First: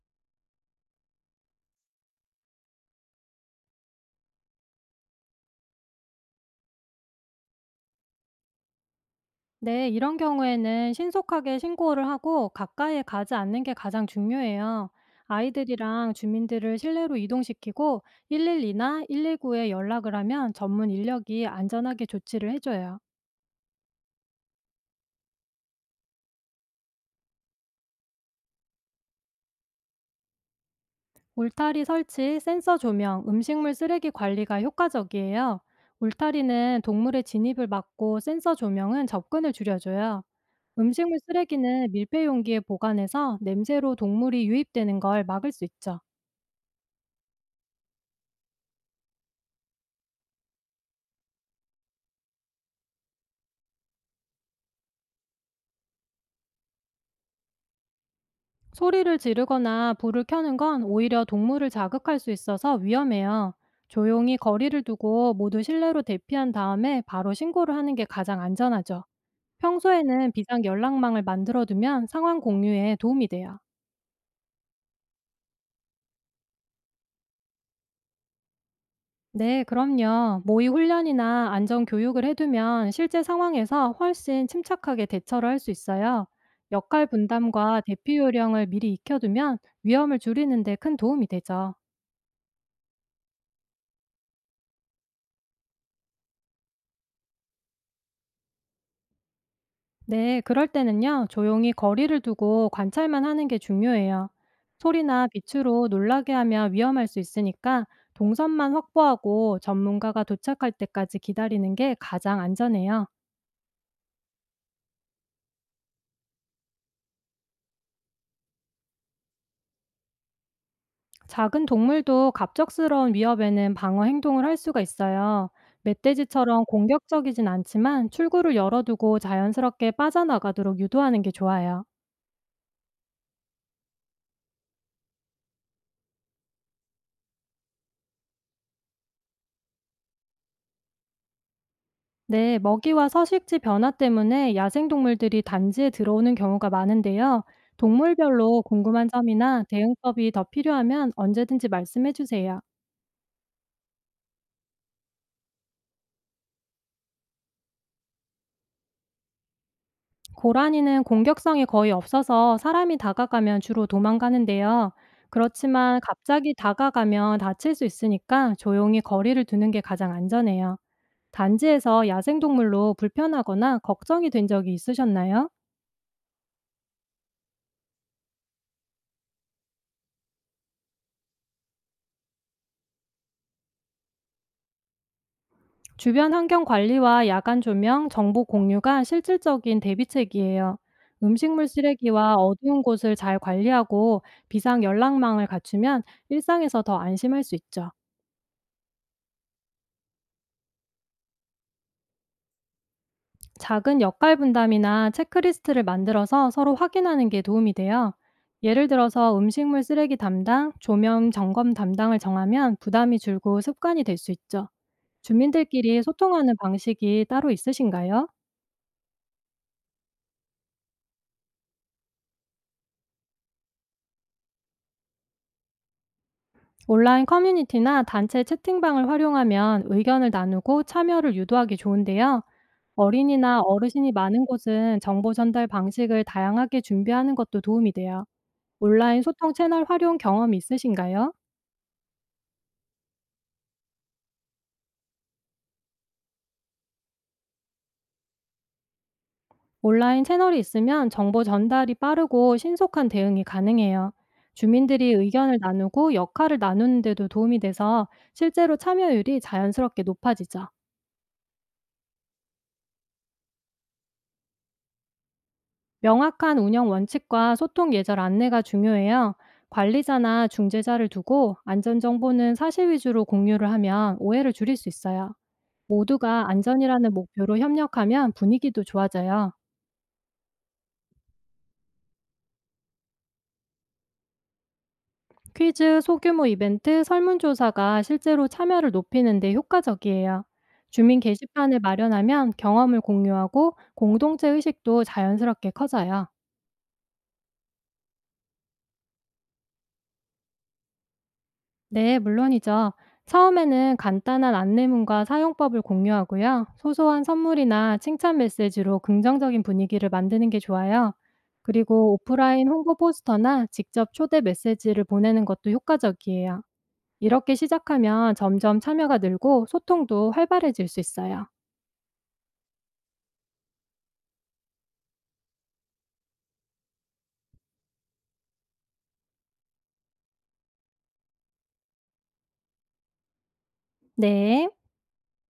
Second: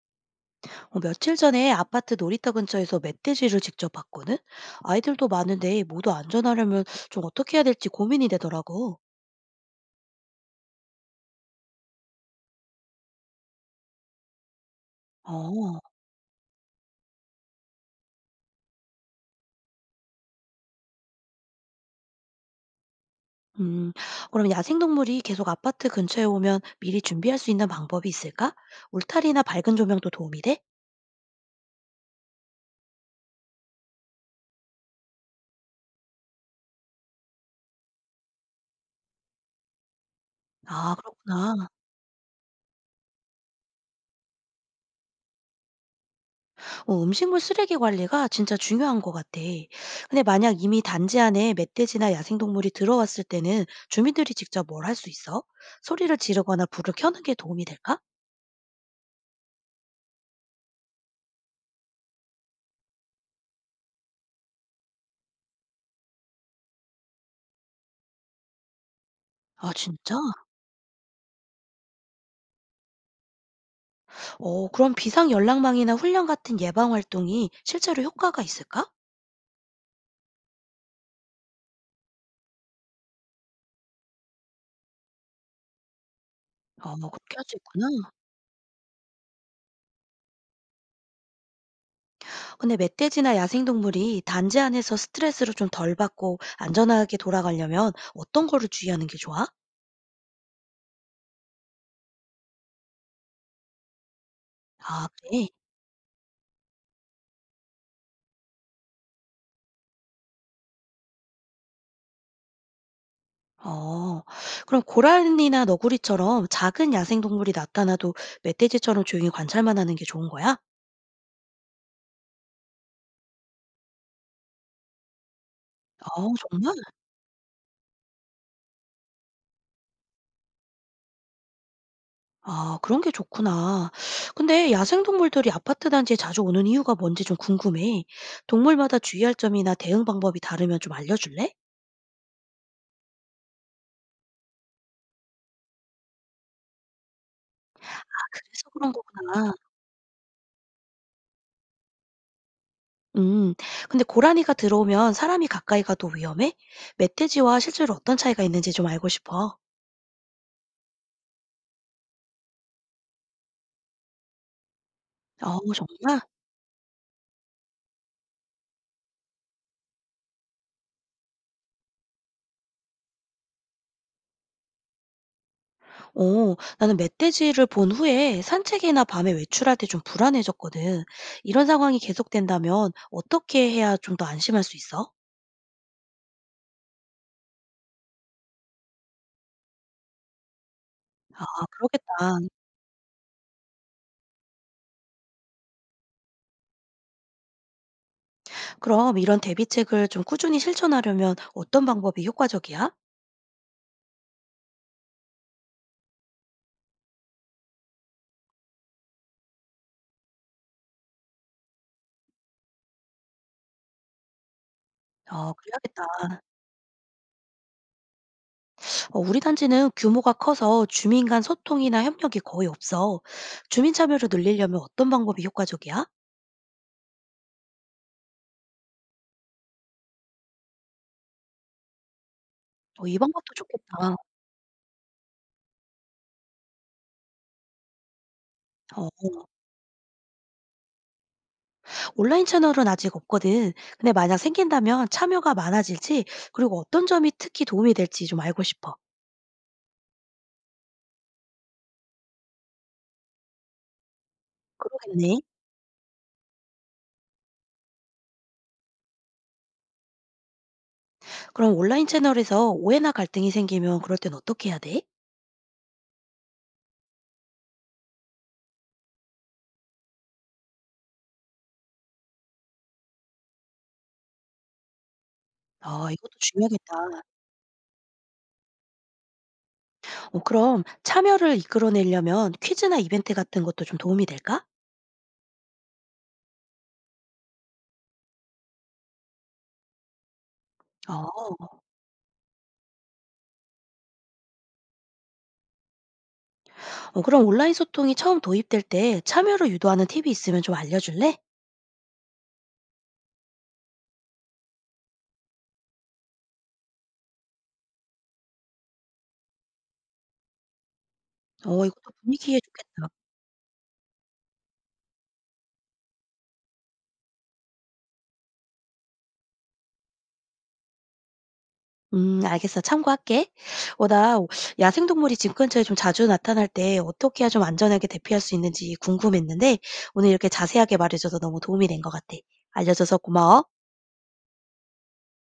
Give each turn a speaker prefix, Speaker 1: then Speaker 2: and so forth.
Speaker 1: 며칠 전에 아파트 놀이터 근처에서 멧돼지를 직접 봤거든? 아이들도 많은데 모두 안전하려면 좀 어떻게 해야 될지 고민이 되더라고.
Speaker 2: 네, 이런 경우에는 신속하게 신고를 하고 가까이에 가지 않는 게 가장 중요해요.
Speaker 1: 어,
Speaker 2: 아이들이랑 주민들을 실내로 이동시키고 112나 119에 연락을 하면 전문 인력이 안전하게 조치를 해줘요.
Speaker 1: 음, 그럼 야생동물이 계속 아파트 근처에 오면 미리 준비할 수 있는 방법이 있을까? 울타리나 밝은 조명도 도움이 돼?
Speaker 2: 울타리 설치, 센서 조명, 음식물 쓰레기 관리가 효과적이에요. 울타리는 동물의 진입을 막고 센서 조명은 접근을 줄여줘요.
Speaker 1: 아,
Speaker 2: 음식물
Speaker 1: 그렇구나.
Speaker 2: 쓰레기는 밀폐 용기에 보관해서 냄새로 동물이 유입되는 걸 막을 수 있죠.
Speaker 1: 음식물 쓰레기 관리가 진짜 중요한 것 같아. 근데 만약 이미 단지 안에 멧돼지나 야생동물이 들어왔을 때는 주민들이 직접 뭘 할 수 있어? 소리를 지르거나 불을 켜는 게 도움이 될까?
Speaker 2: 소리를 지르거나 불을 켜는 건 오히려 동물을 자극할 수 있어서 위험해요. 조용히 거리를 두고 모두 실내로 대피한 다음에 바로 신고를 하는 게 가장 안전하죠.
Speaker 1: 아, 진짜?
Speaker 2: 평소에는 비상 연락망을 만들어 두면 상황 공유에 도움이 돼요.
Speaker 1: 어, 그럼 비상 연락망이나 훈련 같은 예방 활동이 실제로 효과가 있을까?
Speaker 2: 네, 그럼요. 모의 훈련이나 안전 교육을 해두면 실제 상황에서 훨씬 침착하게 대처를 할 수 있어요.
Speaker 1: 어,
Speaker 2: 역할
Speaker 1: 뭐 그렇게 할 수
Speaker 2: 분담과
Speaker 1: 있구나.
Speaker 2: 대피 요령을 미리 익혀두면 위험을 줄이는 데 큰 도움이 되죠.
Speaker 1: 근데 멧돼지나 야생동물이 단지 안에서 스트레스를 좀 덜 받고 안전하게 돌아가려면 어떤 거를 주의하는 게 좋아?
Speaker 2: 네, 그럴 때는요, 조용히 거리를 두고 관찰만 하는 게 중요해요.
Speaker 1: 아,
Speaker 2: 소리나
Speaker 1: 그래?
Speaker 2: 빛으로 놀라게 하면 위험할 수 있으니까 동선만 확보하고 전문가가 도착할 때까지 기다리는 게 가장 안전해요.
Speaker 1: 어. 그럼 고라니나 너구리처럼 작은 야생동물이 나타나도 멧돼지처럼 조용히 관찰만 하는 게 좋은 거야?
Speaker 2: 작은 동물도 갑작스러운 위협에는 방어 행동을 할 수가 있어요.
Speaker 1: 어,
Speaker 2: 멧돼지처럼
Speaker 1: 정말?
Speaker 2: 공격적이진 않지만 출구를 열어두고 자연스럽게 빠져나가도록 유도하는 게 좋아요.
Speaker 1: 아, 그런 게 좋구나. 근데 야생동물들이 아파트 단지에 자주 오는 이유가 뭔지 좀 궁금해. 동물마다 주의할 점이나 대응 방법이 다르면 좀 알려줄래?
Speaker 2: 네, 먹이와 서식지 변화 때문에 야생동물들이 단지에 들어오는 경우가 많은데요.
Speaker 1: 아,
Speaker 2: 동물별로
Speaker 1: 그래서 그런
Speaker 2: 궁금한
Speaker 1: 거구나.
Speaker 2: 점이나 대응법이 더 필요하면 언제든지 말씀해 주세요.
Speaker 1: 음. 근데 고라니가 들어오면 사람이 가까이 가도 위험해? 멧돼지와 실제로 어떤 차이가 있는지 좀 알고 싶어.
Speaker 2: 고라니는 공격성이 거의 없어서 사람이 다가가면 주로 도망가는데요.
Speaker 1: 어,
Speaker 2: 그렇지만
Speaker 1: 정말?
Speaker 2: 갑자기 다가가면 다칠 수 있으니까 조용히 거리를 두는 게 가장 안전해요. 단지에서 야생동물로 불편하거나 걱정이 된 적이 있으셨나요?
Speaker 1: 어, 나는 멧돼지를 본 후에 산책이나 밤에 외출할 때 좀 불안해졌거든. 이런 상황이 계속된다면 어떻게 해야 좀 더 안심할 수 있어?
Speaker 2: 주변 환경 관리와 야간 조명, 정보 공유가 실질적인 대비책이에요.
Speaker 1: 아,
Speaker 2: 음식물 쓰레기와
Speaker 1: 그러겠다.
Speaker 2: 어두운 곳을 잘 관리하고 비상 연락망을 갖추면 일상에서 더 안심할 수 있죠.
Speaker 1: 그럼 이런 대비책을 좀 꾸준히 실천하려면 어떤 방법이 효과적이야?
Speaker 2: 작은 역할 분담이나 체크리스트를 만들어서 서로 확인하는 게 도움이 돼요. 예를 들어서 음식물 쓰레기 담당, 조명 점검 담당을 정하면 부담이 줄고 습관이 될 수 있죠.
Speaker 1: 어,
Speaker 2: 주민들끼리
Speaker 1: 그래야겠다.
Speaker 2: 소통하는 방식이 따로 있으신가요?
Speaker 1: 어, 우리 단지는 규모가 커서 주민 간 소통이나 협력이 거의 없어. 주민 참여를 늘리려면 어떤 방법이 효과적이야?
Speaker 2: 온라인 커뮤니티나 단체 채팅방을 활용하면 의견을 나누고 참여를 유도하기 좋은데요.
Speaker 1: 어, 이 방법도
Speaker 2: 어린이나 어르신이
Speaker 1: 좋겠다.
Speaker 2: 많은 곳은 정보 전달 방식을 다양하게 준비하는 것도 도움이 돼요.
Speaker 1: 어,
Speaker 2: 온라인 소통 채널 활용 경험이 있으신가요?
Speaker 1: 온라인 채널은 아직 없거든. 근데 만약 생긴다면 참여가 많아질지, 그리고 어떤 점이 특히 도움이 될지 좀 알고 싶어.
Speaker 2: 온라인 채널이 있으면 정보 전달이 빠르고 신속한 대응이 가능해요. 주민들이
Speaker 1: 그러겠네.
Speaker 2: 의견을 나누고 역할을 나누는데도 도움이 돼서 실제로 참여율이 자연스럽게 높아지죠.
Speaker 1: 그럼 온라인 채널에서 오해나 갈등이 생기면 그럴 땐 어떻게 해야 돼?
Speaker 2: 명확한 운영 원칙과 소통 예절 안내가 중요해요. 관리자나 중재자를 두고 안전 정보는 사실 위주로 공유를 하면 오해를 줄일 수 있어요.
Speaker 1: 아, 이것도
Speaker 2: 모두가
Speaker 1: 중요하겠다.
Speaker 2: 안전이라는 목표로 협력하면 분위기도 좋아져요.
Speaker 1: 어, 그럼 참여를 이끌어내려면 퀴즈나 이벤트 같은 것도 좀 도움이 될까?
Speaker 2: 퀴즈, 소규모 이벤트, 설문조사가 실제로 참여를 높이는 데 효과적이에요. 주민
Speaker 1: 어,
Speaker 2: 게시판을 마련하면 경험을 공유하고 공동체 의식도 자연스럽게 커져요.
Speaker 1: 어, 그럼 온라인 소통이 처음 도입될 때 참여를 유도하는 팁이 있으면 좀 알려줄래?
Speaker 2: 네, 물론이죠. 처음에는 간단한 안내문과 사용법을 공유하고요. 소소한 선물이나 칭찬 메시지로 긍정적인 분위기를 만드는 게 좋아요.
Speaker 1: 어, 이것도
Speaker 2: 그리고
Speaker 1: 분위기에
Speaker 2: 오프라인 홍보
Speaker 1: 좋겠다.
Speaker 2: 포스터나 직접 초대 메시지를 보내는 것도 효과적이에요. 이렇게 시작하면 점점 참여가 늘고 소통도 활발해질 수 있어요.
Speaker 1: 알겠어. 참고할게. 어, 나 야생동물이 집 근처에 좀 자주 나타날 때 어떻게 해야 좀 안전하게 대피할 수 있는지 궁금했는데 오늘 이렇게 자세하게 말해줘서 너무 도움이 된 것 같아. 알려줘서 고마워.
Speaker 2: 네.